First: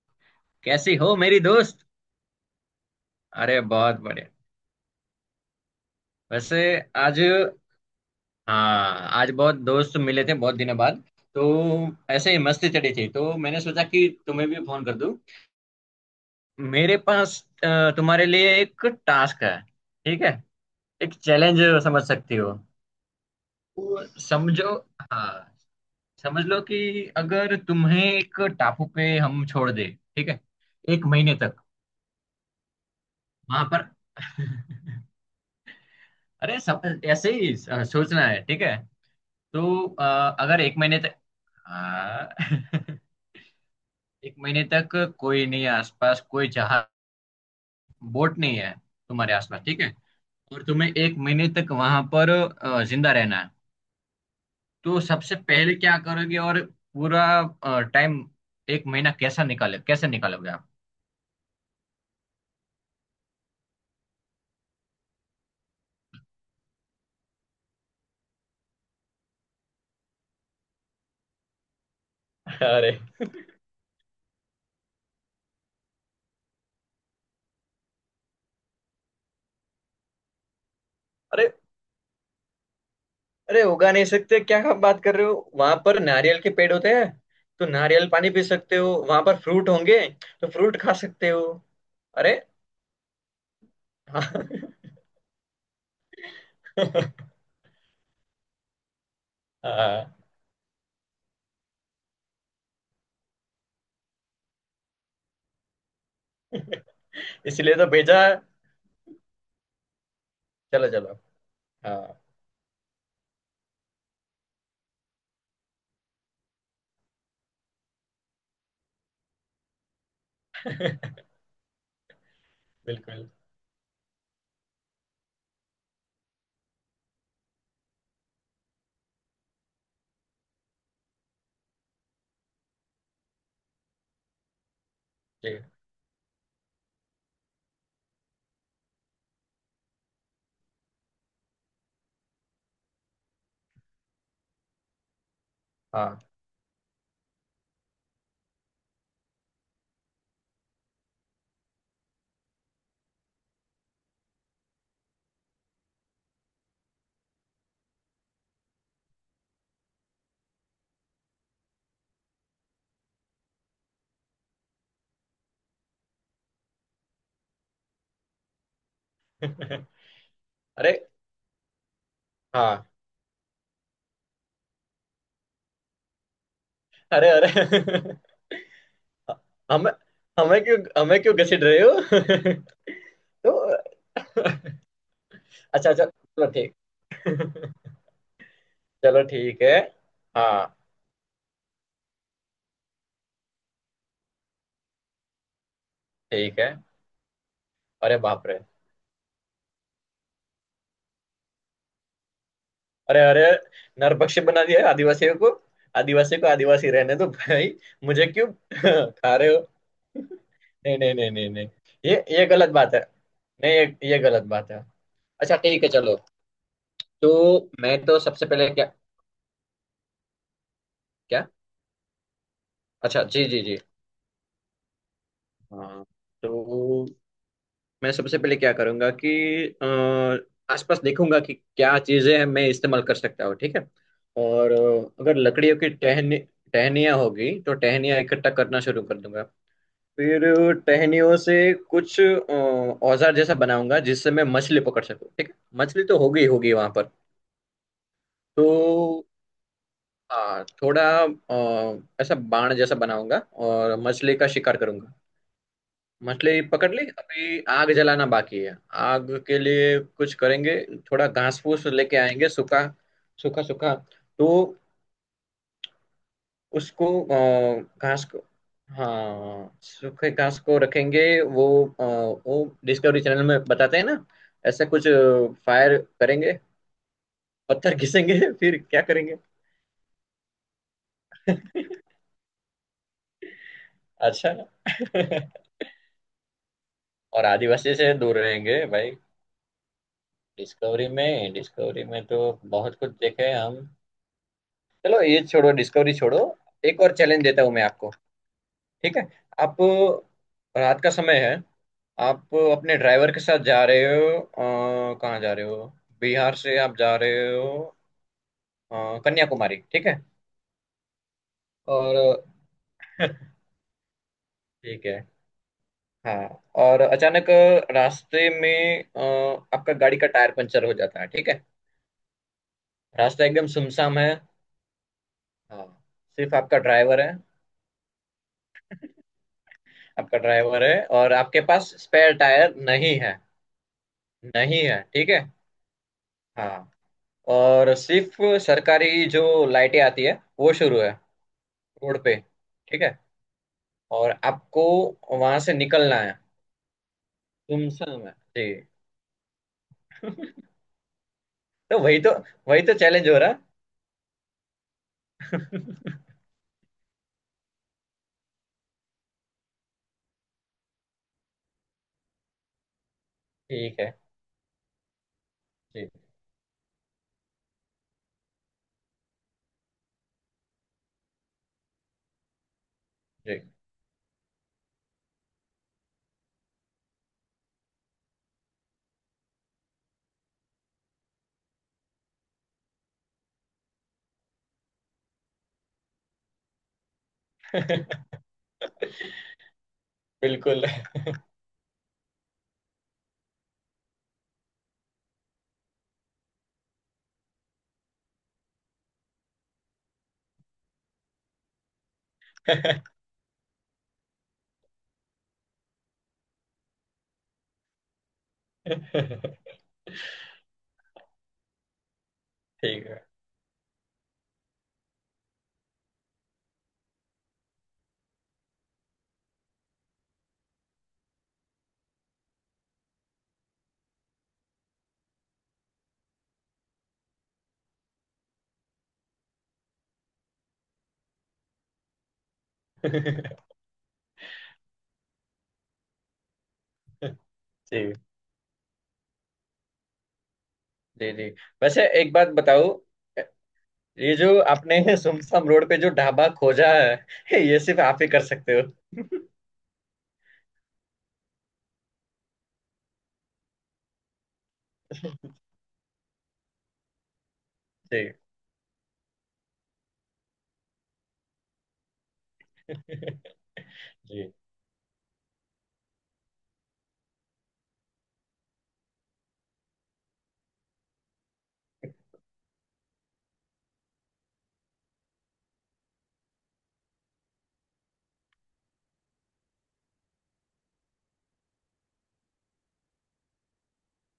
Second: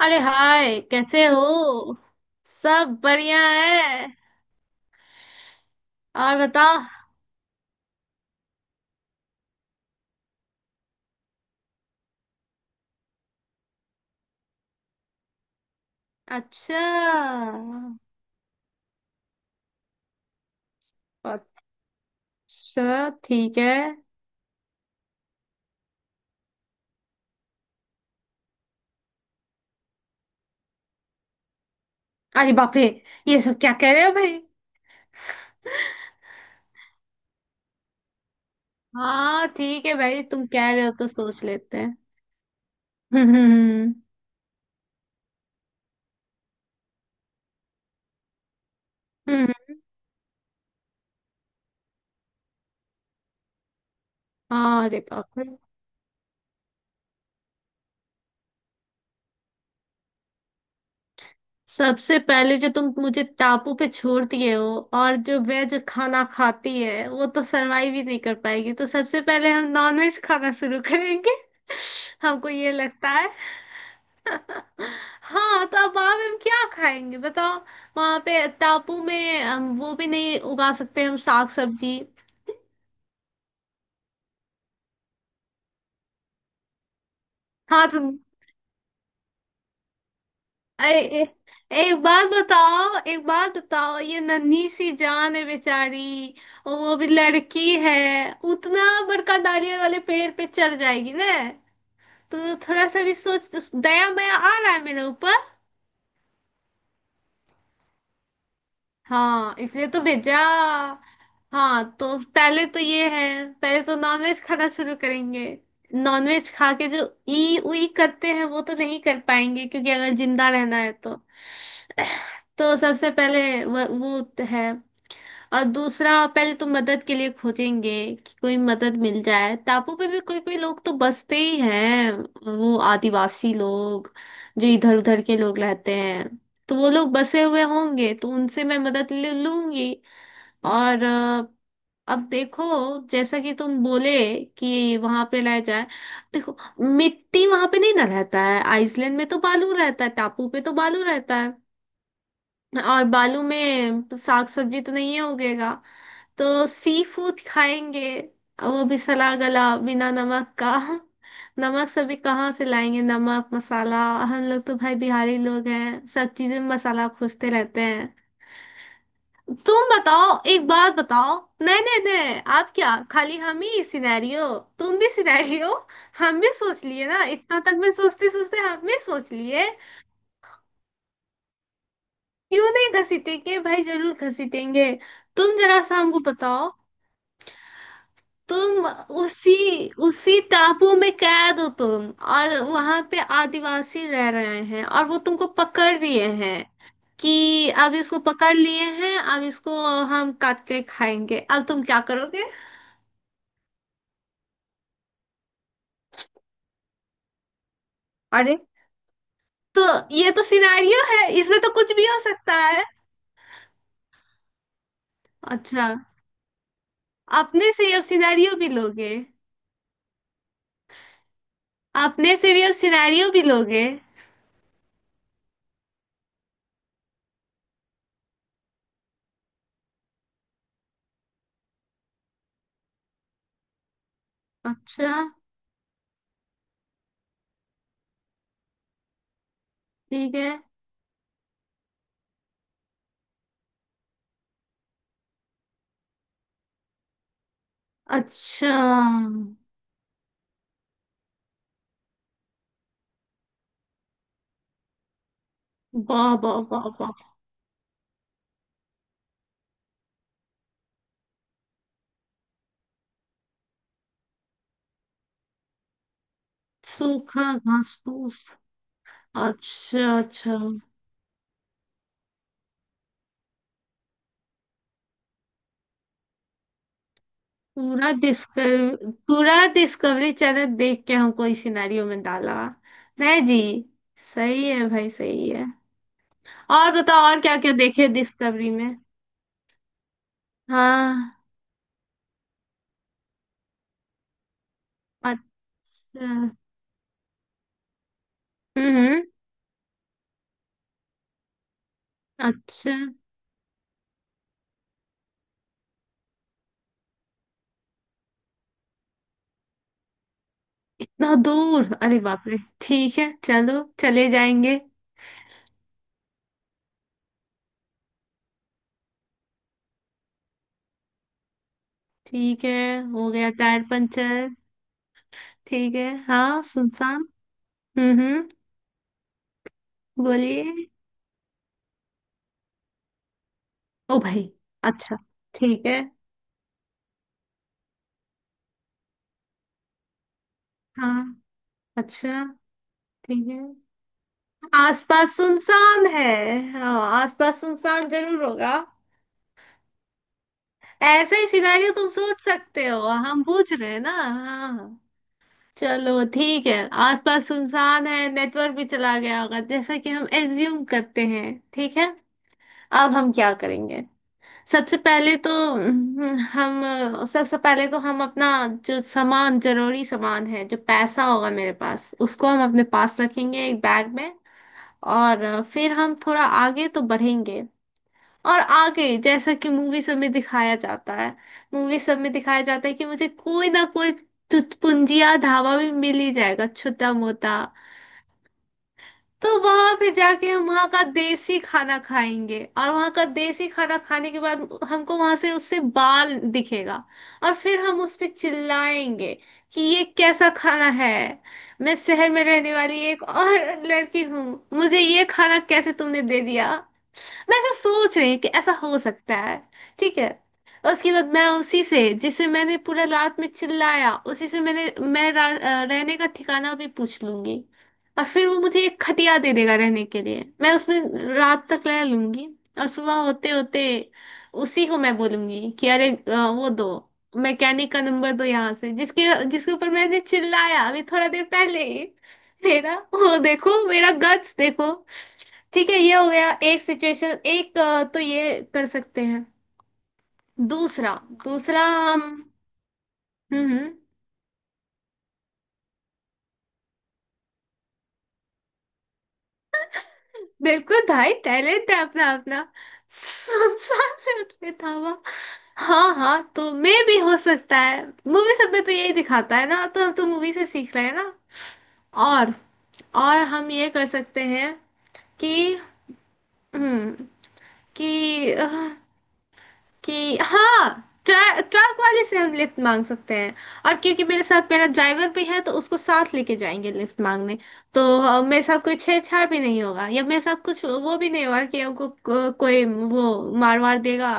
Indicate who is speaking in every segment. Speaker 1: अरे हाय,
Speaker 2: कैसी हो
Speaker 1: कैसे
Speaker 2: मेरी दोस्त।
Speaker 1: हो। सब बढ़िया
Speaker 2: अरे बहुत
Speaker 1: है।
Speaker 2: बढ़िया।
Speaker 1: और
Speaker 2: वैसे
Speaker 1: बताओ।
Speaker 2: आज, हाँ, आज बहुत दोस्त मिले थे बहुत दिनों बाद। तो ऐसे ही मस्ती चढ़ी थी तो मैंने सोचा कि तुम्हें भी फोन कर दूं।
Speaker 1: अच्छा।
Speaker 2: मेरे पास तुम्हारे लिए एक टास्क है। ठीक है। एक चैलेंज समझ सकती हो।
Speaker 1: अच्छा ठीक है।
Speaker 2: तो समझो, हाँ, समझ लो कि अगर तुम्हें एक टापू पे हम छोड़ दे। ठीक है, एक महीने तक।
Speaker 1: अरे बाप रे, ये सब
Speaker 2: वहां
Speaker 1: क्या
Speaker 2: पर
Speaker 1: कह रहे हो भाई।
Speaker 2: अरे सब ऐसे ही सोचना है। ठीक है।
Speaker 1: हाँ ठीक
Speaker 2: तो
Speaker 1: है भाई, तुम
Speaker 2: अगर
Speaker 1: कह
Speaker 2: एक
Speaker 1: रहे हो
Speaker 2: महीने
Speaker 1: तो
Speaker 2: तक,
Speaker 1: सोच लेते हैं।
Speaker 2: हाँ
Speaker 1: हम्म।
Speaker 2: एक महीने तक कोई नहीं है आसपास। कोई जहाज, बोट नहीं है तुम्हारे
Speaker 1: हम्म,
Speaker 2: आसपास।
Speaker 1: हम्म,
Speaker 2: ठीक है। और तुम्हें एक महीने तक वहां पर जिंदा रहना है।
Speaker 1: हाँ, अरे
Speaker 2: तो सबसे
Speaker 1: बाप रे।
Speaker 2: पहले क्या करोगे? और पूरा टाइम, एक महीना कैसा निकाले, कैसे निकालोगे आप?
Speaker 1: सबसे पहले जो तुम मुझे टापू पे छोड़ दिए हो और जो वेज खाना खाती है वो तो सरवाइव ही नहीं कर पाएगी, तो सबसे पहले हम नॉनवेज खाना शुरू करेंगे। हमको ये
Speaker 2: अरे,
Speaker 1: लगता है। हाँ तो अब वहां पे हम क्या खाएंगे बताओ। वहां पे टापू में हम वो भी नहीं उगा सकते, हम साग
Speaker 2: अरे।
Speaker 1: सब्जी।
Speaker 2: अरे उगा नहीं सकते क्या? आप बात कर रहे हो, वहां पर नारियल के पेड़ होते हैं। तो
Speaker 1: हाँ तो
Speaker 2: नारियल पानी पी सकते हो, वहां पर फ्रूट होंगे। तो फ्रूट
Speaker 1: ए,
Speaker 2: खा
Speaker 1: ए,
Speaker 2: सकते हो।
Speaker 1: एक बात
Speaker 2: अरे,
Speaker 1: बताओ, एक बात बताओ, ये
Speaker 2: हाँ
Speaker 1: नन्ही सी जान है बेचारी। और वो भी लड़की है। उतना बड़का नारियल वाले
Speaker 2: हाँ
Speaker 1: पेड़ पे चढ़ जाएगी ना। तो थोड़ा सा भी सोच, दया माया आ रहा है मेरे ऊपर।
Speaker 2: इसलिए तो भेजा है।
Speaker 1: हाँ इसलिए तो भेजा।
Speaker 2: चलो चलो।
Speaker 1: हाँ तो
Speaker 2: हाँ
Speaker 1: पहले तो ये है। पहले तो नॉनवेज खाना शुरू करेंगे। नॉनवेज खा के जो ई उई करते हैं वो तो नहीं कर पाएंगे, क्योंकि अगर जिंदा रहना है तो। तो सबसे
Speaker 2: बिल्कुल।
Speaker 1: पहले वो है। और दूसरा, पहले तो मदद के लिए खोजेंगे कि कोई मदद मिल जाए। टापू पे भी कोई कोई लोग तो बसते ही हैं, वो आदिवासी लोग, जो इधर उधर के
Speaker 2: जी।
Speaker 1: लोग रहते हैं। तो वो लोग बसे हुए होंगे तो उनसे मैं मदद ले लूंगी। और अब देखो, जैसा कि तुम बोले कि वहां पे रह जाए।
Speaker 2: हाँ
Speaker 1: देखो, मिट्टी वहां पे नहीं ना रहता है। आइसलैंड में तो बालू रहता है, टापू पे तो बालू रहता है। और बालू में साग सब्जी तो नहीं उगेगा। तो सी फूड खाएंगे। वो भी सला गला, बिना नमक का। नमक सभी कहाँ से लाएंगे, नमक मसाला। हम लोग तो भाई बिहारी लोग हैं, सब चीजें में मसाला खोजते रहते हैं। तुम बताओ, एक बात
Speaker 2: अरे,
Speaker 1: बताओ। नहीं नहीं नहीं, आप
Speaker 2: हाँ।
Speaker 1: क्या खाली हम ही सिनेरियो। तुम भी सिनेरियो। हम भी सोच लिए ना,
Speaker 2: अरे,
Speaker 1: इतना तक में
Speaker 2: अरे
Speaker 1: सोचते सोचते हम भी सोच लिए।
Speaker 2: हमें हमें क्यों हमें क्यों घसीट रहे हो
Speaker 1: क्यों नहीं
Speaker 2: तो
Speaker 1: घसीटेंगे भाई, जरूर घसीटेंगे। तुम जरा
Speaker 2: अच्छा,
Speaker 1: सा
Speaker 2: अच्छा,
Speaker 1: हमको
Speaker 2: चलो
Speaker 1: बताओ।
Speaker 2: ठीक
Speaker 1: तुम
Speaker 2: चलो
Speaker 1: उसी
Speaker 2: ठीक है।
Speaker 1: उसी
Speaker 2: हाँ,
Speaker 1: टापू में कैद हो तुम। और वहां पे आदिवासी रह रहे हैं, और वो तुमको पकड़ लिए हैं
Speaker 2: ठीक है।
Speaker 1: कि अब
Speaker 2: अरे
Speaker 1: इसको
Speaker 2: बाप
Speaker 1: पकड़
Speaker 2: रे।
Speaker 1: लिए हैं, अब इसको हम काट के खाएंगे, अब तुम क्या करोगे।
Speaker 2: अरे, अरे। नरभक्षी बना दिया है आदिवासियों को। आदिवासी को आदिवासी रहने दो भाई। मुझे क्यों
Speaker 1: अरे,
Speaker 2: खा रहे हो?
Speaker 1: तो ये तो
Speaker 2: नहीं
Speaker 1: सिनारियो
Speaker 2: नहीं
Speaker 1: है,
Speaker 2: नहीं नहीं
Speaker 1: इसमें
Speaker 2: नहीं,
Speaker 1: तो कुछ भी
Speaker 2: ये
Speaker 1: हो
Speaker 2: ये
Speaker 1: सकता
Speaker 2: गलत
Speaker 1: है।
Speaker 2: बात है। नहीं, ये गलत बात है। अच्छा ठीक
Speaker 1: अच्छा।
Speaker 2: है, चलो।
Speaker 1: अपने
Speaker 2: तो
Speaker 1: से ही
Speaker 2: मैं
Speaker 1: अब
Speaker 2: तो सबसे
Speaker 1: सिनारियो भी
Speaker 2: पहले क्या?
Speaker 1: लोगे।
Speaker 2: क्या?
Speaker 1: अपने से भी अब
Speaker 2: अच्छा,
Speaker 1: सिनारियो भी
Speaker 2: जी जी जी।
Speaker 1: लोगे।
Speaker 2: हाँ, तो मैं सबसे पहले क्या करूंगा कि आसपास देखूंगा कि क्या चीजें हैं मैं इस्तेमाल कर सकता हूँ। ठीक है। और
Speaker 1: अच्छा
Speaker 2: अगर लकड़ियों की टहनी, टहनियाँ होगी तो टहनियाँ इकट्ठा करना शुरू कर दूंगा।
Speaker 1: ठीक
Speaker 2: फिर
Speaker 1: है।
Speaker 2: टहनियों से कुछ औजार जैसा बनाऊंगा जिससे मैं मछली पकड़ सकूँ। ठीक है। मछली तो होगी, होगी वहां पर।
Speaker 1: अच्छा।
Speaker 2: तो हाँ, थोड़ा ऐसा बाण जैसा बनाऊंगा और मछली का शिकार करूंगा।
Speaker 1: वाह वाह
Speaker 2: मछली
Speaker 1: वाह
Speaker 2: पकड़ ली,
Speaker 1: वाह।
Speaker 2: अभी आग जलाना बाकी है। आग के लिए कुछ करेंगे। थोड़ा घास फूस लेके आएंगे, सूखा, सूखा, सूखा। तो उसको,
Speaker 1: सूखा घास
Speaker 2: घास को,
Speaker 1: फूस।
Speaker 2: हाँ,
Speaker 1: अच्छा
Speaker 2: सूखे
Speaker 1: अच्छा।
Speaker 2: घास को रखेंगे। अ, वो डिस्कवरी चैनल में बताते हैं ना? ऐसा कुछ फायर करेंगे, पत्थर
Speaker 1: पूरा
Speaker 2: घिसेंगे फिर क्या
Speaker 1: डिस्कवर,
Speaker 2: करेंगे
Speaker 1: पूरा डिस्कवरी चैनल देख के हमको इस सिनेरियो में डाला। नहीं जी।
Speaker 2: अच्छा
Speaker 1: सही है भाई, सही है। और बताओ, और
Speaker 2: और
Speaker 1: क्या क्या
Speaker 2: आदिवासी
Speaker 1: देखे
Speaker 2: से दूर
Speaker 1: डिस्कवरी
Speaker 2: रहेंगे
Speaker 1: में।
Speaker 2: भाई। डिस्कवरी
Speaker 1: हाँ।
Speaker 2: में डिस्कवरी में तो बहुत कुछ देखे हैं हम। चलो ये छोड़ो,
Speaker 1: अच्छा।
Speaker 2: डिस्कवरी छोड़ो।
Speaker 1: हम्म।
Speaker 2: एक और चैलेंज देता हूँ मैं आपको। ठीक
Speaker 1: हम्म,
Speaker 2: है। आप, रात का समय है। आप
Speaker 1: अच्छा।
Speaker 2: अपने ड्राइवर के साथ जा रहे हो कहाँ जा रहे हो? बिहार से आप जा रहे हो कन्याकुमारी। ठीक है।
Speaker 1: इतना दूर, अरे बाप
Speaker 2: और
Speaker 1: रे। ठीक है, चलो चले जाएंगे।
Speaker 2: ठीक है। हाँ, और अचानक रास्ते में आपका गाड़ी का टायर पंचर हो जाता है। ठीक है।
Speaker 1: ठीक है, हो
Speaker 2: रास्ता
Speaker 1: गया
Speaker 2: एकदम
Speaker 1: टायर
Speaker 2: सुमसाम है।
Speaker 1: पंचर।
Speaker 2: हाँ,
Speaker 1: ठीक है,
Speaker 2: सिर्फ
Speaker 1: हाँ
Speaker 2: आपका ड्राइवर
Speaker 1: सुनसान।
Speaker 2: है
Speaker 1: हम्म।
Speaker 2: आपका ड्राइवर
Speaker 1: बोलिए।
Speaker 2: है और आपके पास स्पेयर टायर नहीं है।
Speaker 1: ओ भाई।
Speaker 2: नहीं है।
Speaker 1: अच्छा।
Speaker 2: ठीक है।
Speaker 1: ठीक है।
Speaker 2: हाँ, और सिर्फ सरकारी जो लाइटें आती है, वो शुरू है
Speaker 1: हाँ।
Speaker 2: रोड पे।
Speaker 1: अच्छा।
Speaker 2: ठीक है।
Speaker 1: ठीक है।
Speaker 2: और आपको
Speaker 1: आसपास
Speaker 2: वहां से
Speaker 1: सुनसान
Speaker 2: निकलना
Speaker 1: है।
Speaker 2: है।
Speaker 1: हाँ। आसपास सुनसान
Speaker 2: गुमसम है
Speaker 1: जरूर
Speaker 2: जी
Speaker 1: होगा। ऐसा ही सिनेरियो
Speaker 2: तो
Speaker 1: तुम
Speaker 2: वही तो
Speaker 1: सोच
Speaker 2: वही
Speaker 1: सकते
Speaker 2: तो
Speaker 1: हो।
Speaker 2: चैलेंज हो
Speaker 1: हम
Speaker 2: रहा।
Speaker 1: पूछ रहे हैं ना, हाँ। चलो ठीक है। आसपास सुनसान है, नेटवर्क भी चला गया होगा, जैसा कि हम एज्यूम करते हैं। ठीक है, अब हम क्या
Speaker 2: ठीक
Speaker 1: करेंगे।
Speaker 2: है।
Speaker 1: सबसे पहले तो
Speaker 2: जी
Speaker 1: हम, सबसे पहले तो हम अपना जो सामान, जरूरी सामान है, जो पैसा होगा मेरे पास, उसको हम अपने पास
Speaker 2: जी
Speaker 1: रखेंगे एक बैग में। और फिर हम थोड़ा आगे तो बढ़ेंगे। और आगे जैसा कि मूवी सब में दिखाया जाता है, मूवी सब में दिखाया जाता है कि मुझे कोई ना कोई चुटपुंजिया ढाबा भी मिल ही जाएगा, छोटा मोटा। तो वहां पे जाके हम
Speaker 2: बिल्कुल
Speaker 1: वहां का देसी खाना खाएंगे, और वहां का देसी खाना खाने के बाद हमको वहां से उससे बाल दिखेगा। और फिर हम उस पे चिल्लाएंगे कि ये कैसा खाना है, मैं शहर में रहने वाली एक और लड़की हूँ, मुझे ये खाना कैसे तुमने दे दिया। मैं ऐसा सोच रही हूँ कि ऐसा हो सकता है।
Speaker 2: ठीक
Speaker 1: ठीक है। उसके बाद मैं उसी से, जिसे मैंने पूरा
Speaker 2: है
Speaker 1: रात में चिल्लाया, उसी से मैंने रहने का ठिकाना भी पूछ लूंगी। और फिर वो मुझे एक खटिया दे देगा रहने के लिए, मैं उसमें रात तक रह लूंगी। और सुबह होते होते उसी को मैं बोलूंगी कि अरे वो दो, मैकेनिक का नंबर दो यहाँ से, जिसके जिसके ऊपर मैंने चिल्लाया अभी थोड़ा देर पहले ही। मेरा वो देखो, मेरा गट्स देखो। ठीक है, ये हो गया एक सिचुएशन, एक,
Speaker 2: जी
Speaker 1: तो ये कर सकते हैं। दूसरा।
Speaker 2: जी जी।
Speaker 1: दूसरा
Speaker 2: वैसे
Speaker 1: हम।
Speaker 2: एक बात बताओ,
Speaker 1: हम्म।
Speaker 2: ये जो आपने सुमसम रोड पे जो ढाबा खोजा है ये सिर्फ आप ही कर सकते हो
Speaker 1: बिल्कुल भाई, टैलेंट है अपना अपना। संसार में उतने धावा। हाँ हाँ, तो मैं भी हो सकता है।
Speaker 2: जी
Speaker 1: मूवी सब में तो यही दिखाता है ना, तो हम तो मूवी से सीख रहे हैं ना। और और हम ये कर सकते
Speaker 2: जी
Speaker 1: हैं कि हम्म कि अ, कि हाँ, ट्रक वाले से हम लिफ्ट मांग सकते हैं। और क्योंकि मेरे साथ मेरा ड्राइवर भी है तो उसको साथ लेके जाएंगे लिफ्ट मांगने। तो मेरे साथ कोई छेड़छाड़ भी नहीं होगा, या मेरे साथ कुछ वो भी नहीं होगा कि हमको कोई वो मार वार देगा।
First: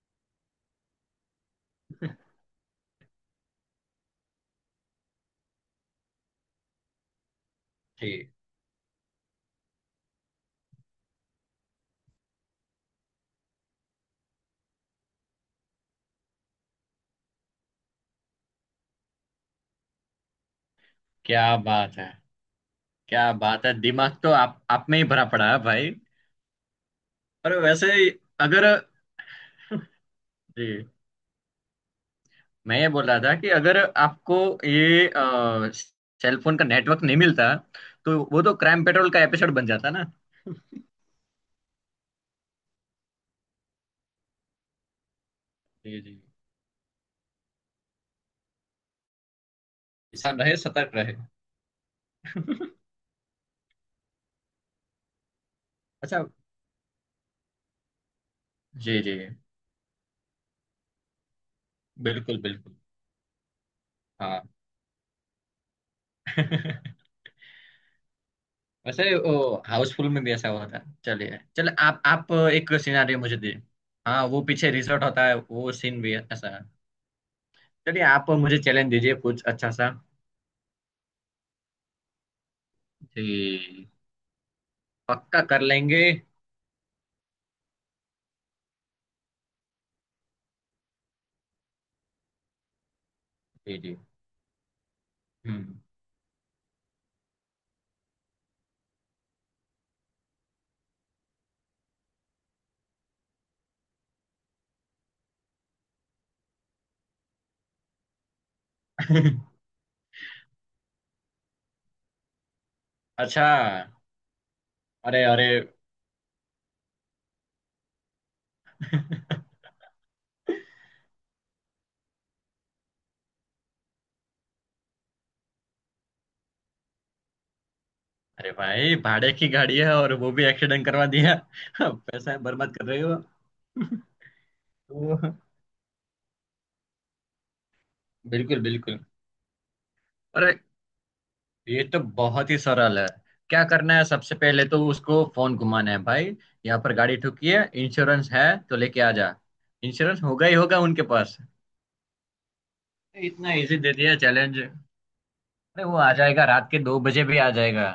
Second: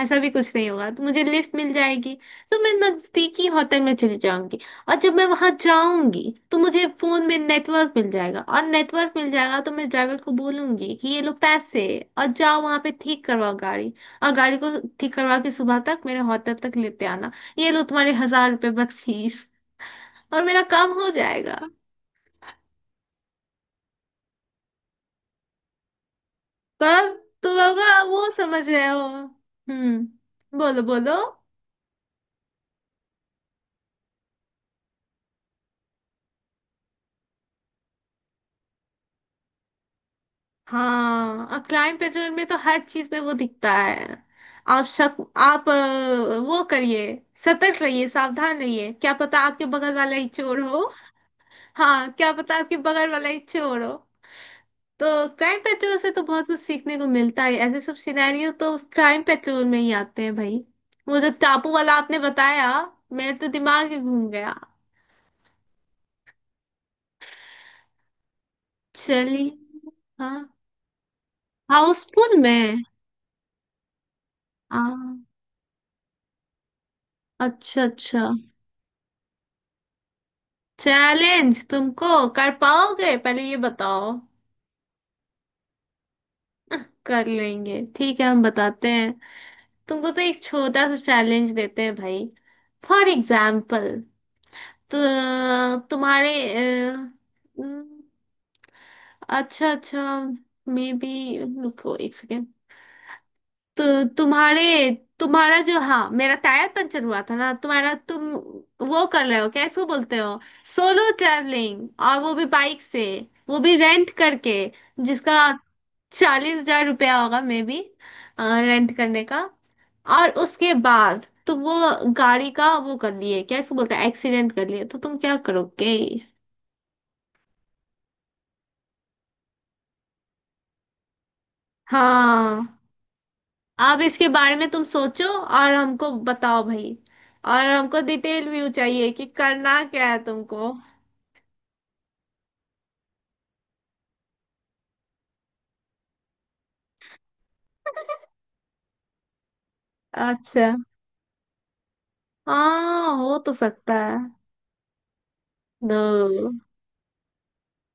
Speaker 1: ऐसा भी कुछ नहीं होगा, तो मुझे लिफ्ट मिल जाएगी। तो मैं नजदीकी होटल में चली जाऊंगी। और जब मैं वहां जाऊंगी तो मुझे फोन में नेटवर्क मिल
Speaker 2: जी।
Speaker 1: जाएगा, और नेटवर्क मिल जाएगा तो मैं ड्राइवर को बोलूंगी कि ये लो पैसे, और जाओ वहां पे ठीक करवाओ गाड़ी। और गाड़ी को ठीक करवा के सुबह तक मेरे होटल तक लेते आना। ये लो तुम्हारे 1,000 रुपये बख्शीश। और मेरा काम हो
Speaker 2: क्या
Speaker 1: जाएगा।
Speaker 2: बात है! क्या बात है! दिमाग तो आप में ही भरा पड़ा है भाई।
Speaker 1: पर
Speaker 2: और
Speaker 1: तुम
Speaker 2: वैसे,
Speaker 1: होगा वो
Speaker 2: अगर,
Speaker 1: समझ रहे हो, हम्म, बोलो
Speaker 2: जी,
Speaker 1: बोलो।
Speaker 2: मैं ये बोल रहा था कि अगर आपको ये सेलफोन का नेटवर्क नहीं मिलता तो वो तो क्राइम पेट्रोल का एपिसोड बन जाता ना।
Speaker 1: हाँ, और क्राइम पेट्रोल में तो हर चीज में वो दिखता है। आप शक, आप
Speaker 2: जी जी।
Speaker 1: वो करिए, सतर्क रहिए, सावधान रहिए, क्या पता आपके बगल वाला ही
Speaker 2: इंसान रहे,
Speaker 1: चोर हो।
Speaker 2: सतर्क रहे
Speaker 1: हाँ, क्या पता आपके बगल वाला ही चोर हो। तो क्राइम पेट्रोल से तो
Speaker 2: अच्छा,
Speaker 1: बहुत कुछ सीखने को मिलता है, ऐसे सब सिनेरियो तो
Speaker 2: जी जी।
Speaker 1: क्राइम पेट्रोल में ही आते हैं भाई। वो जो टापू वाला आपने
Speaker 2: बिल्कुल,
Speaker 1: बताया,
Speaker 2: बिल्कुल।
Speaker 1: मेरे तो दिमाग ही घूम
Speaker 2: हाँ
Speaker 1: गया।
Speaker 2: वैसे वो
Speaker 1: चलिए।
Speaker 2: हाउसफुल में भी
Speaker 1: हाँ।
Speaker 2: ऐसा हुआ था। चलिए, चलो आप,
Speaker 1: हाउसफुल
Speaker 2: एक
Speaker 1: में।
Speaker 2: सिनारियो मुझे दीजिए। हाँ, वो पीछे रिसोर्ट
Speaker 1: हाँ।
Speaker 2: होता है, वो सीन भी ऐसा है।
Speaker 1: अच्छा
Speaker 2: चलिए, आप
Speaker 1: अच्छा।
Speaker 2: मुझे चैलेंज दीजिए कुछ अच्छा सा।
Speaker 1: चैलेंज तुमको कर पाओगे, पहले ये
Speaker 2: जी,
Speaker 1: बताओ।
Speaker 2: पक्का कर लेंगे।
Speaker 1: कर लेंगे ठीक है, हम बताते हैं। तुमको तो एक छोटा सा चैलेंज देते हैं भाई। फॉर
Speaker 2: जी
Speaker 1: एग्जाम्पल।
Speaker 2: जी।
Speaker 1: तो
Speaker 2: हम्म
Speaker 1: तुम्हारे, अच्छा अच्छा, मे बी, रुको एक सेकेंड। तो तुम्हारे तुम्हारा जो, हाँ, मेरा टायर पंचर हुआ था ना, तुम वो कर रहे हो क्या इसको बोलते हो, सोलो ट्रैवलिंग, और वो भी बाइक से।
Speaker 2: अच्छा।
Speaker 1: वो भी रेंट करके,
Speaker 2: अरे,
Speaker 1: जिसका
Speaker 2: अरे।
Speaker 1: 40,000 रुपया होगा मे बी, रेंट करने का। और उसके बाद तुम वो गाड़ी का वो कर लिए, क्या इसको बोलते हैं, एक्सीडेंट कर लिए, तो तुम क्या करोगे।
Speaker 2: अरे भाई, भाड़े की गाड़ी है और वो भी एक्सीडेंट करवा दिया पैसा
Speaker 1: हाँ,
Speaker 2: बर्बाद कर रहे हो।
Speaker 1: आप इसके बारे में तुम सोचो
Speaker 2: तो
Speaker 1: और हमको बताओ भाई। और हमको डिटेल
Speaker 2: बिल्कुल,
Speaker 1: व्यू
Speaker 2: बिल्कुल।
Speaker 1: चाहिए कि करना क्या है
Speaker 2: अरे,
Speaker 1: तुमको।
Speaker 2: ये तो बहुत ही सरल है। क्या करना है, सबसे पहले तो उसको फोन घुमाना है भाई। यहाँ पर गाड़ी ठुकी है, इंश्योरेंस है, तो लेके आ जा। इंश्योरेंस होगा ही
Speaker 1: अच्छा।
Speaker 2: होगा उनके पास।
Speaker 1: हाँ हो तो
Speaker 2: इतना इजी दे
Speaker 1: सकता
Speaker 2: दिया
Speaker 1: है।
Speaker 2: चैलेंज अरे। वो आ जाएगा,
Speaker 1: दो।
Speaker 2: रात के 2 बजे भी आ जाएगा।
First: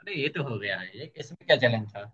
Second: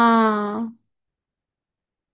Speaker 2: अरे, ये तो हो गया है, ये इसमें क्या चैलेंज था?